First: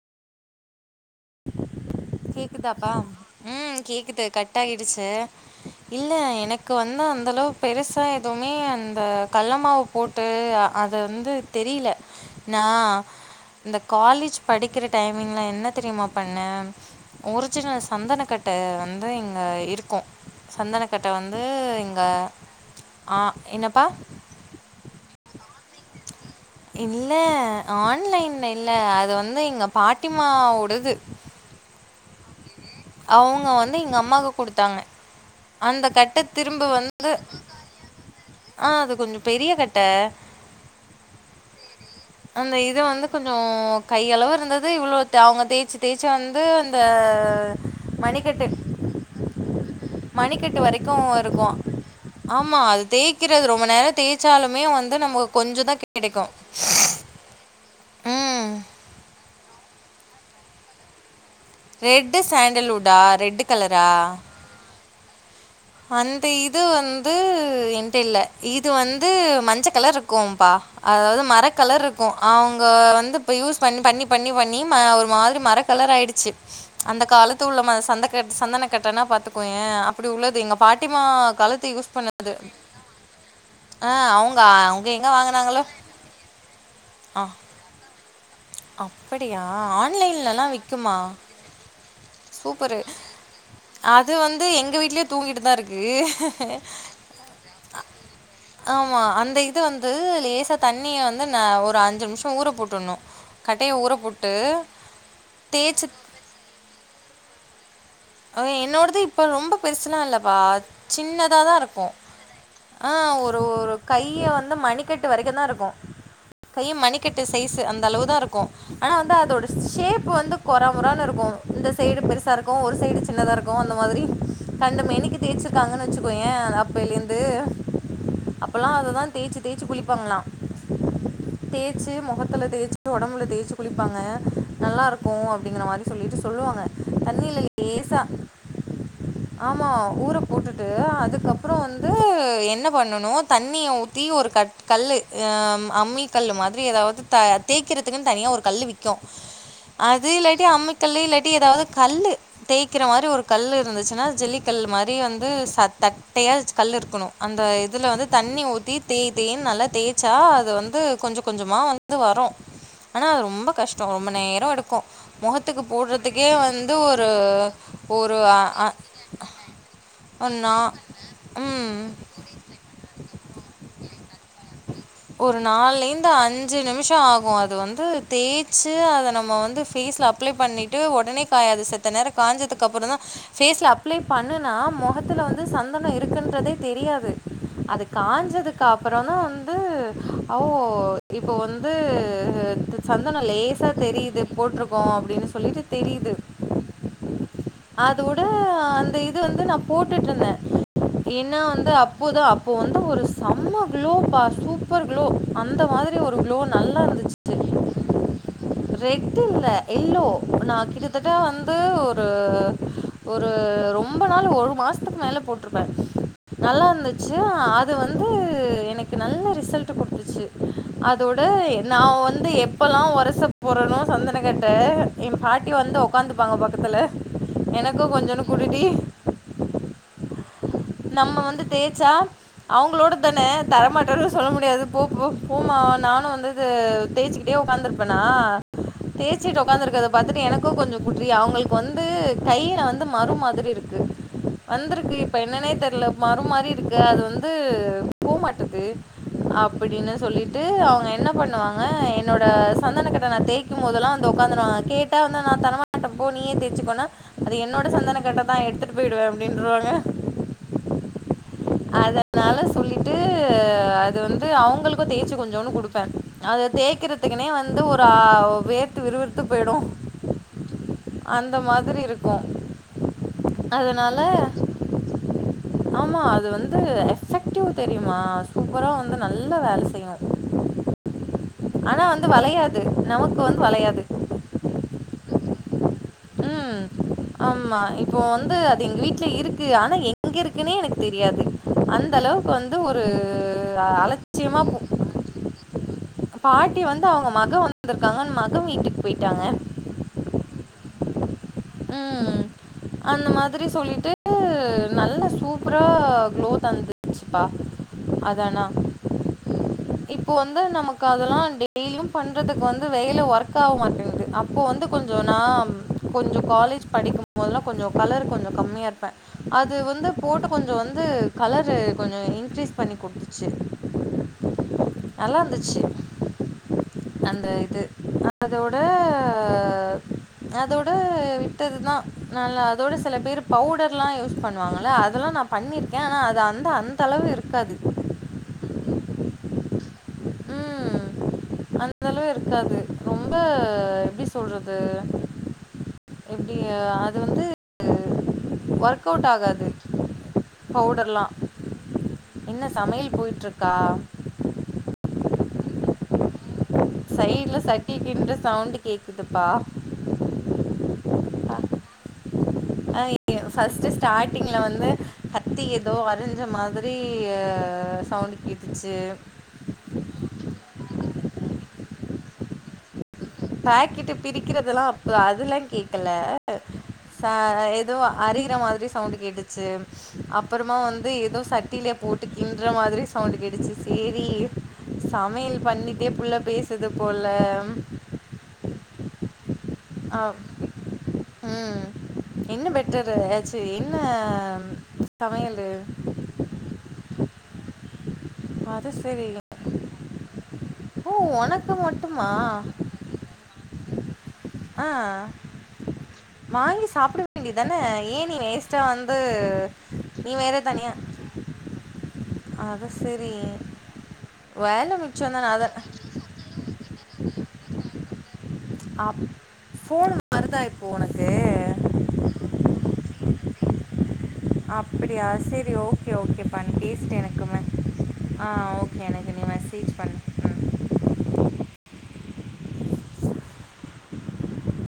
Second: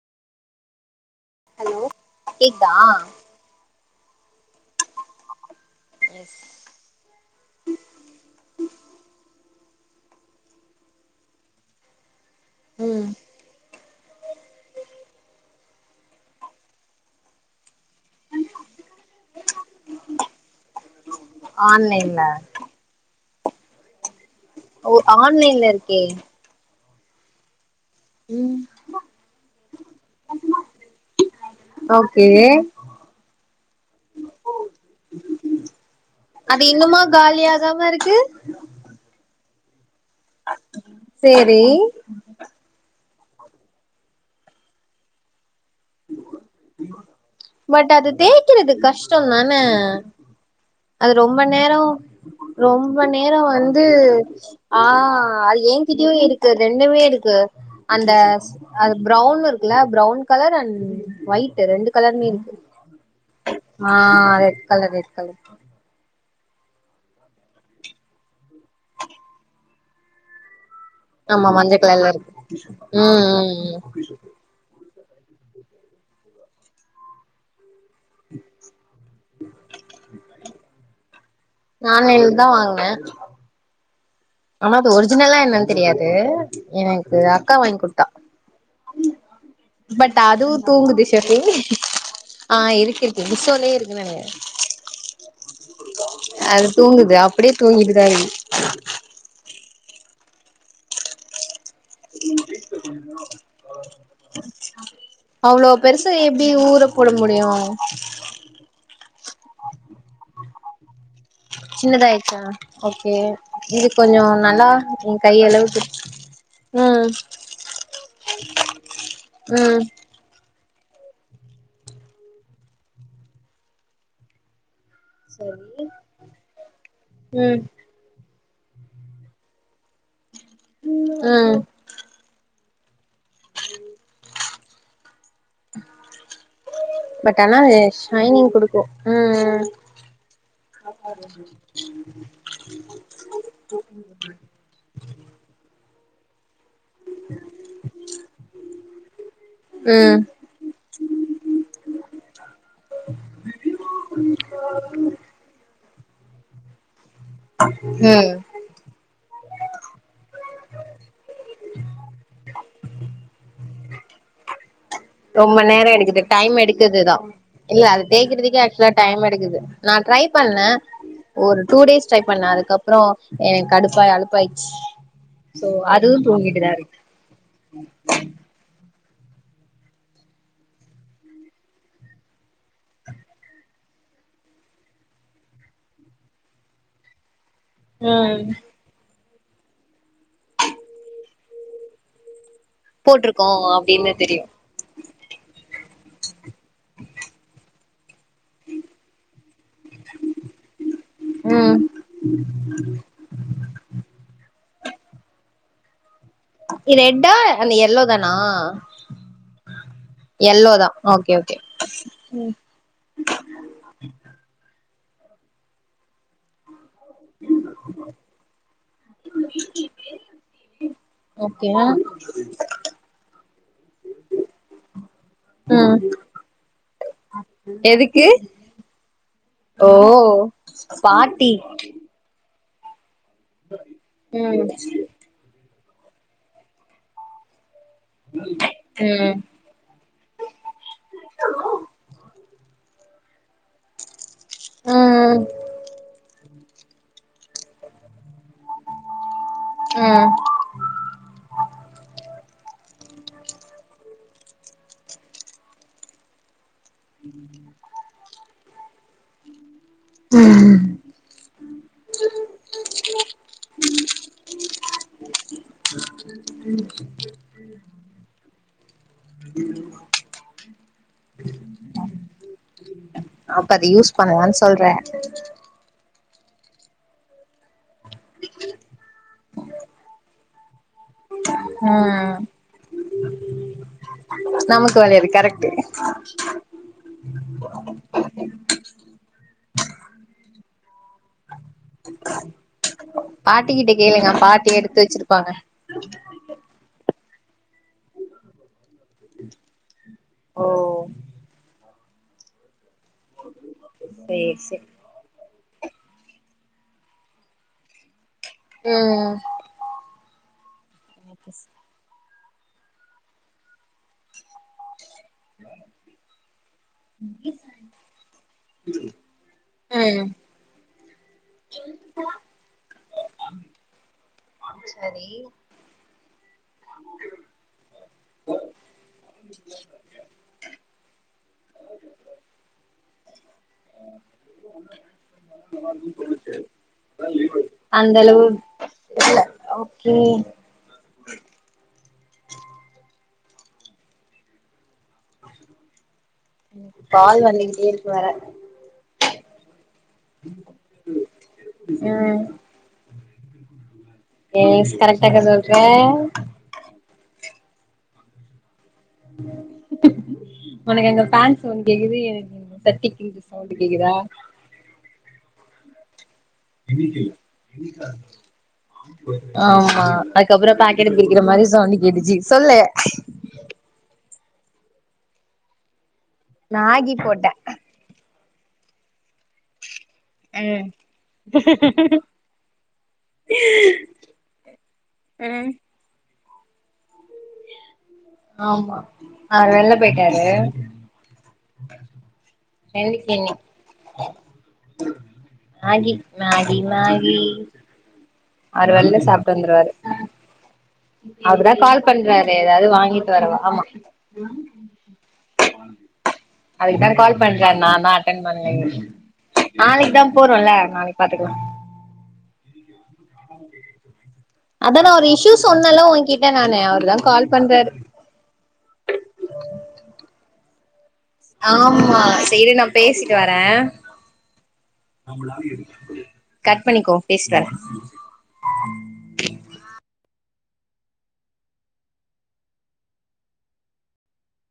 Hello கேக்குதா கேக்குதாப்பா ம் கேக்குது கட் ஆகிடுச்சு இல்ல எஸ் எனக் க்கு வந்து அந்தளவுக் பெருசா எதுவுமே அந்த கல்ல மாவு போட்டு அத ந்து தெரில நா ம் இந்த காலேஜ் படிக்கிற டைமிங்ல என்ன தெரியுமா பண்ண ஒரிஜினல் சந்தன கட்ட வந்து இங்க இருக்கூ சந்தனக் கட்ட வந்து இங்க ஆன்லைன்ல அ என்னப்பா ஓ ஆன்லைன்ல ருக்கே இல்ல ஆன்லைன்ல ம் இல்ல அது வந்து எங்க பாட்டிமாவொடது ஓக்கே அவுங்க வந்து எங்க அம்மாக்கு குடுத்தாங்க அந்த கட்ட திரும்ப வந்து காலி ஆகாமஇருக்கு அ அது கொஞ்சொ பெரிய கட்ட சேரி அந்த இது வந்து கொஞ்சோ கையளவு இருந்தது இவ்ளோ அவுங்க தேச்சு தேச்சு வந்து இந்த மணிக்கட்டு கஷ்டோ தானே மணிக்கட்டு வரைக்கும் அது ரொம்ப இருக்கும். நேரோ ஆமா. அது ரொம்ப நேரோ தேய்க்கிறது ரொம்ப வந்து நேரம் தேய்ச்சாலுமே ஆ வந்து நமக்கு அது கொஞ்சம் ஏ தான் கிட்டயு கிடைக்கும். இருக்கு ரெண்டுமே இருக்கு அந்த ம். அது ப்ரௌன் இருக்குல்ல brown colour and white ரெண்டு ரெட் கலருமே இருக்கு சாண்டல்வுட்டா? ரெட் கலரா? ஆ ரெட் கலர் ரெட் கலர் அந்த இது வந்து ஏன்ட்ட இல்ல இது வந்து மஞ்ச கலர் இருக்கும்பா அதாவது மர ஆமா மஞ்ச கலர் ருக்கு கலர்ல இருக்கு அவுங்க ம் வந்து இப்ப ம் யூஸ் ம் பண் பண்ணி பண்ணி பண் ணி ஒரு மாதுரி மர கலர் ஆயிடுச்சு அந்த காலத்து உள்ள ம சந்தக சந்தன கட்டனா பாத்துக் கோயே அப்டி உள்ளது எங்க பாட்டிமா காலத் நா ஆன்லைன்ல தா வாங்னே ஆ அவுங் ஆனா அது ஒரிஜினல்லா என்னன்னு தெரியாது எனக்கு அக்கா வாங்கி குடுத்தா அப்படியா பட் ஆன்லைன்லலா அதுவு விக்குமா தூங்குது ஷெஃபி ஆ சூப்பரு இருக்கு இருக்கு மீஷோலயே இருக்குன்னு அது நெனைக்கிறே வந்து எங்க வீட்லயு தூங்கிட்டுதா இருக் அது தூங்குது அப்டியே தூங்கிட்டுதா ஆமா அந்த இது வந்து லேசா தண்ணிய வந்து ந ஒரு அஞ்சு நிம்ஷோ ஊற போட்டுனு கட்டய ஊற போட்டு அவ்ளோ தேய்ச்சு பெருசு எப்டி ஊற போட முடியு ஓய் என்னோடது இப்ப ரொம்ப பெருசெல்லா இல்லபா சின்னதாதா இருக் கு சின்னதாயிடுச்சா ஆ ஓகே ஒரு ஒரு இது கைய கொஞ்சோ வந்து நல்லா மணிக்கட்டு எ வரைக்கு கை தா இருக்கு அளவுக்கு கை ம் மணிக்கட்டு சைஸு அந்த அளவு தா இருக்கு ஆனா வந்து அதோட ம் ஷேஃப் வந்து கொற முரானு இருக்கு இந்த சைடு பெருசா இருக்கு ஒரு சைடு சின்னதா இருக்கு அந்த மாதிரி கண்டமேனி க்கு தேச்சிருக்காங்கன்னு வச்சுக்கோயே அப்பேலந்து ம் அப்பல்லா அததா தேச்சு தேச்சு குளிப்பாங்ளா ம் ச்சு மொகத்துல தேச்சு ஒடம்புல தேச்சு குளிப்பாங்க நல்லா ருக்கு அப்டிங்கிற மாரி சொல்லிட்டு சொல்லுவாங்க பட் தண்ணில ஆனா அது லேசா ஷைனிங் குடுக்கு ம் ஆமா ஊற போட்டுட்டு அதுக்கப்றோ வந்து என்ன பண்ணனு தண்ணிய ஊத்தி ஒரு கட் கல்லு ம் அம்மி கல்லு மாதிரி ஏதாவுது த தேய்கிறதுக்குன்னு தனியா ஒரு கல்லு விக்கு அது ம் இல்லாட்டி அம்மி க ல்லு இல்லாட்டி ஏதாவுது கல்லு தேக்கிற மாரி ஒரு கல் இருந்துச்சுன்னா ஜல்லிக்கல் மாரி வந்து ச தட்டையா கல் இருக்கணு அந்த இதுல வந்து ம் ம் தண்ணி ஊத்தி தேய் தேய்ன்னு நல்லா தேச்சா அது வந்து கொஞ்சோ கொஞ்சமா வந்து வரு ஆனா அது ரொம்ப கஷ்டோ ரொம்ப நேரோ எடுக்கு ரொம்ப முகத்துக்கு நேரோ எடுக்குது போடுறதுக்கே டைம் வந்து எடுக்குது ஒரு தா இல்ல அத ஒரு தேக்கிறதுக்கே அ ஆக்சுவலா டைம் எடுக்குது நா ட்ரை ஒன்னா பண்ணே ஒரு டூ ம். டேஸ் ட்ரை பண்ணே அதுக்கப்றோ எனக் கடுப்பாய் அலுப்பாயிருச் ஒரு நால்லேந்து அஞ்சு நிம்ஷோ ஆகு அது வந்து தே ச்சு அத நம்ம வந்து ஃபேஸ்ல அப்ளை பண்ணிட்டு ஒடனே காயாது செத்த நேரோ காஞ்சதுக்கு அப்ற தா ஃபேஸ்ல அப்ளை பண்ணுனா மொகத்துல வந்து சந்தனோ இருக்குன்றதே தெரியாது அதுக் ம் காஞ்சதுக்கு அப்பறோ தா வந்து ஓ இப்ப வந்து சந்தனோ போட்ருக்கோ லேசா அப்டின்னு தெரியுது தெரியு போட்டிருக்கோ அப்டின் சொல்லீட்டு தெரியுது அதூட அந்த இது வந்து நம் போட்டுட்டுருந்தே ஏன்னா வந்து ம் அப்போதா அப்போ வந்து ஒரு செம்ம குளோ பா சூப்பர் குளோ அந்த மாதிரி ஒரு குளோ இது ரெட்டா அது எல்லோ தானா ரெட் இல்லை எல்லோ நான் எல்லோ தா கிட்டத்தட்ட ஓகே வந்து ஓகே கே ஒரு உம் ஒரு ரொம்ப நாள் ஒரு மாசத்துக்கு மேல போட்டுருப்பே நல்லா இருந்து ஜியா அது வந்து எனக் நல்ல ரிசல்ட் குடுத்துச்சு அதோட ஓகே நா வந்து எப் எப்பலா ஓரஷ போறணோ சந்தன கட்ட எ பாட்டி வந்து ம் உக்காந்துப்பாங்க பக்கத்துல எனக்கு கொஞ்சோன்டு எதுக்கு குடு டி ஓ நம்ம வந்து பார்ட்டி தேய்ஜா அவங்களோட தான தரமாட்டனு சொல்ல முடியாது ம் போ போ போமா நானு வந்து இது தேய்ச்சிக்கிட்டே உக்காந்துருப்பேனா ம் தேய்ச்சிட்டு உக்காந்து இருக்கத பாத்தட்டு எனக்கு கொஞ்சோ குடுரி அவங்களுக்கு வந்து கையில வந்து மரு மாதிரி இருக்கு வந்திருக்கு இப்ப ம் என்னன்னே தெரியல மறு மாறி இருக்கு அது வந்து போமாட்டது அப்படின் ம் சொல்லிட்டு அவங்க என்னப் இது பண்ணுவாங்க என்னோட சந்தன கட்ட நா தேய்கும் போதெல்லா வந்து உக்காந்துருவாங்க கேட்ட வந்து நா தரமா மாட்ட போ நீயே தேசுக்கோனா என்னோட சந்தன கட்ட தா எடுத்துட்டு போயிடுவே அப்பிடின்றுவாங்க ம் அதனால சொல்லிட்டு ஆ அது வந்து அவங்களுக்கு தேய்ச்சு கொஞ்சோன்னு குடுப்பே அது தேய்க்கறதுக்குனே வந்து ஒரு ஆ வேர்த்து விறுவிறுத்து போயிடு அந்த மாதிரி இருக்கு அப்ப அது அதனால யூஸ் பண்ணலான்னு சொல்ற ஆமா அது வந்து எஃபெக்டிவ் தெரியுமா சூப்பரா வந்து நல்லா வேல செய்யு ஆனா வந்து ம் வளையாது நமக்கு வந்து வளையாது நமக்கு வளையாது கரெக்ட்டு ம் ஆம்மா இப்போ வந்து அது எங்க வீட்ல இருக்கு ஆனா எங்க இருக்குன்னே எனக்கு தெரியாது அந்த அளவுக்கு வந்து ஒரு பாட்டி கிட்ட கேளுங்க அலட்சியமா போ பாட்டி எடுத்து வச்சிருப்பாங்க பாட்டி வந்து அவ்ங்க மக வந்திருக்காங்கனு மக வீட்டுக்கு போயிட்டாங்க ஓ ம்ம்ம் அந்த மாதிரி சொல்லிட்டு சேரி வந்து சேரி நல்ல சூப்பரா க்ளோ தந்துச்சுப்பா அது ஆனா ம் இப்போ வந்து நமக்கு அதெல்லா டெய்லியு பண்றதுக்கு வந் ந்து வெயில ஒர்க் ஆக மாட்டேகுது அப்போ வந்து கொஞ்சோ நா கொஞ்சோ காலேஜ் படிக்கும் முதலா கொஞ்சோ கலர் கொஞ்சோ கம்மியா இருப்பே அது வந்து போட்டு ம் கொஞ்சோ வந்து கலரு கொஞ்சோ இன்க்ரீஸ் பண்ணி கொடுத்துச்சு நல்லா சரி இருந்துச்சு அந்த இது அதோட அதோட வி டது தா நல்ல அதோட சில பேர் பவுடர்லா யூஸ் பண்ணுவாங்கள அதெல்லா நாபண்ணிருக்கே ஆனா அது அந்த அந்த அந்தளவு இருக்காது அந்தளவு இல்ல ஓகே அந்தளவு இருக்காது ரொம்ப எப்டி சொல்றது எப்டி அது வந்து கால் வந்துகிட்டே இருக்கு வேற ஒர்க் அவுட் ஆகாது பவுடர்லா ம் என்ன சமையல் போய்ட்ருக்கா எஸ் கரெக்டா கண்டுபுடிச்ச சைட்ல சட்டிக்கின்ற சவுண்டு கேக்குதுப்பா ஒனக்கு அங்க ஃபேன் சவுண்ட் கேக்குது எனக்கு இங்க சட்டி கின்ற ஃபஸ்ட்டு சவுண்டு கேக்குதா ஸ்டார்டிங்கில் வந்து கத்தி எதோ அரிஞ்ச மாத [unintelligible] சவுண்டு கேட்டுச்சு ஆமா அதுக்கப்றோ பாக்கெட்ட பிரிக்கிற மாரி சவுண்டு கேட்டுச்சு சொல்லு பாக்கெட்டு பிரிக்கிறதெல்லா அப் அதல்லா கேக்கல ச மேகி போட்டே எ தோ வா அரிற மாத்ரி சவுண்டு கேட்டுச்சு அப் பறமா வந்து எதோ சட்டில போட்டு கின்ற மாத்ரி சவுண்டு கேட்டுச்சு சேரி சமையல் ம் பண்ணிட்டே புள்ள பேசுது போல ஆமா அவரு வெள்ல ஆ, போய்ட்டாரு ம் என்ன பெட்டரு அ ச்சீ என்ன சமயலு மேகி மேகி மேகி அது அவரு சரி வெள்ல சாப்ட்டு வந்துருவாரு ஓ! உனக்கு அவர்தா கால் மட்டுமா? பண்றாரு எதாவ்து வாங்கிட்டு வரவா ஆமா ஆ வாங்கி சாப்ட அதுக்குதா கால் வேண்டிதானே பண்றாரு ஏ நீ வேஸ்ட்டா வந்து நாளைக் தா போறோல நாளைக் பாத்துக்லா அத செரி அதா நா ஒரு அத இஷ்யூ சொன்னேல்ல ஒ கிட்ட நானு அவரு தா கால் பண்றாரு அப் ஃபோனு வருதா இப்போ ஒனக்கு ஆமா இத இரு நா பேசிட்டு வரே அப்பிடியா சேரி ஓகே ஓகேப்பா நீ கட் பேசிட்டு பண்ணிக்கோ எனக்கு மெ பேசிட்டு வரே ஆ ஓகே எனக்கு நீ மெசேஜ் பண்ணு ம்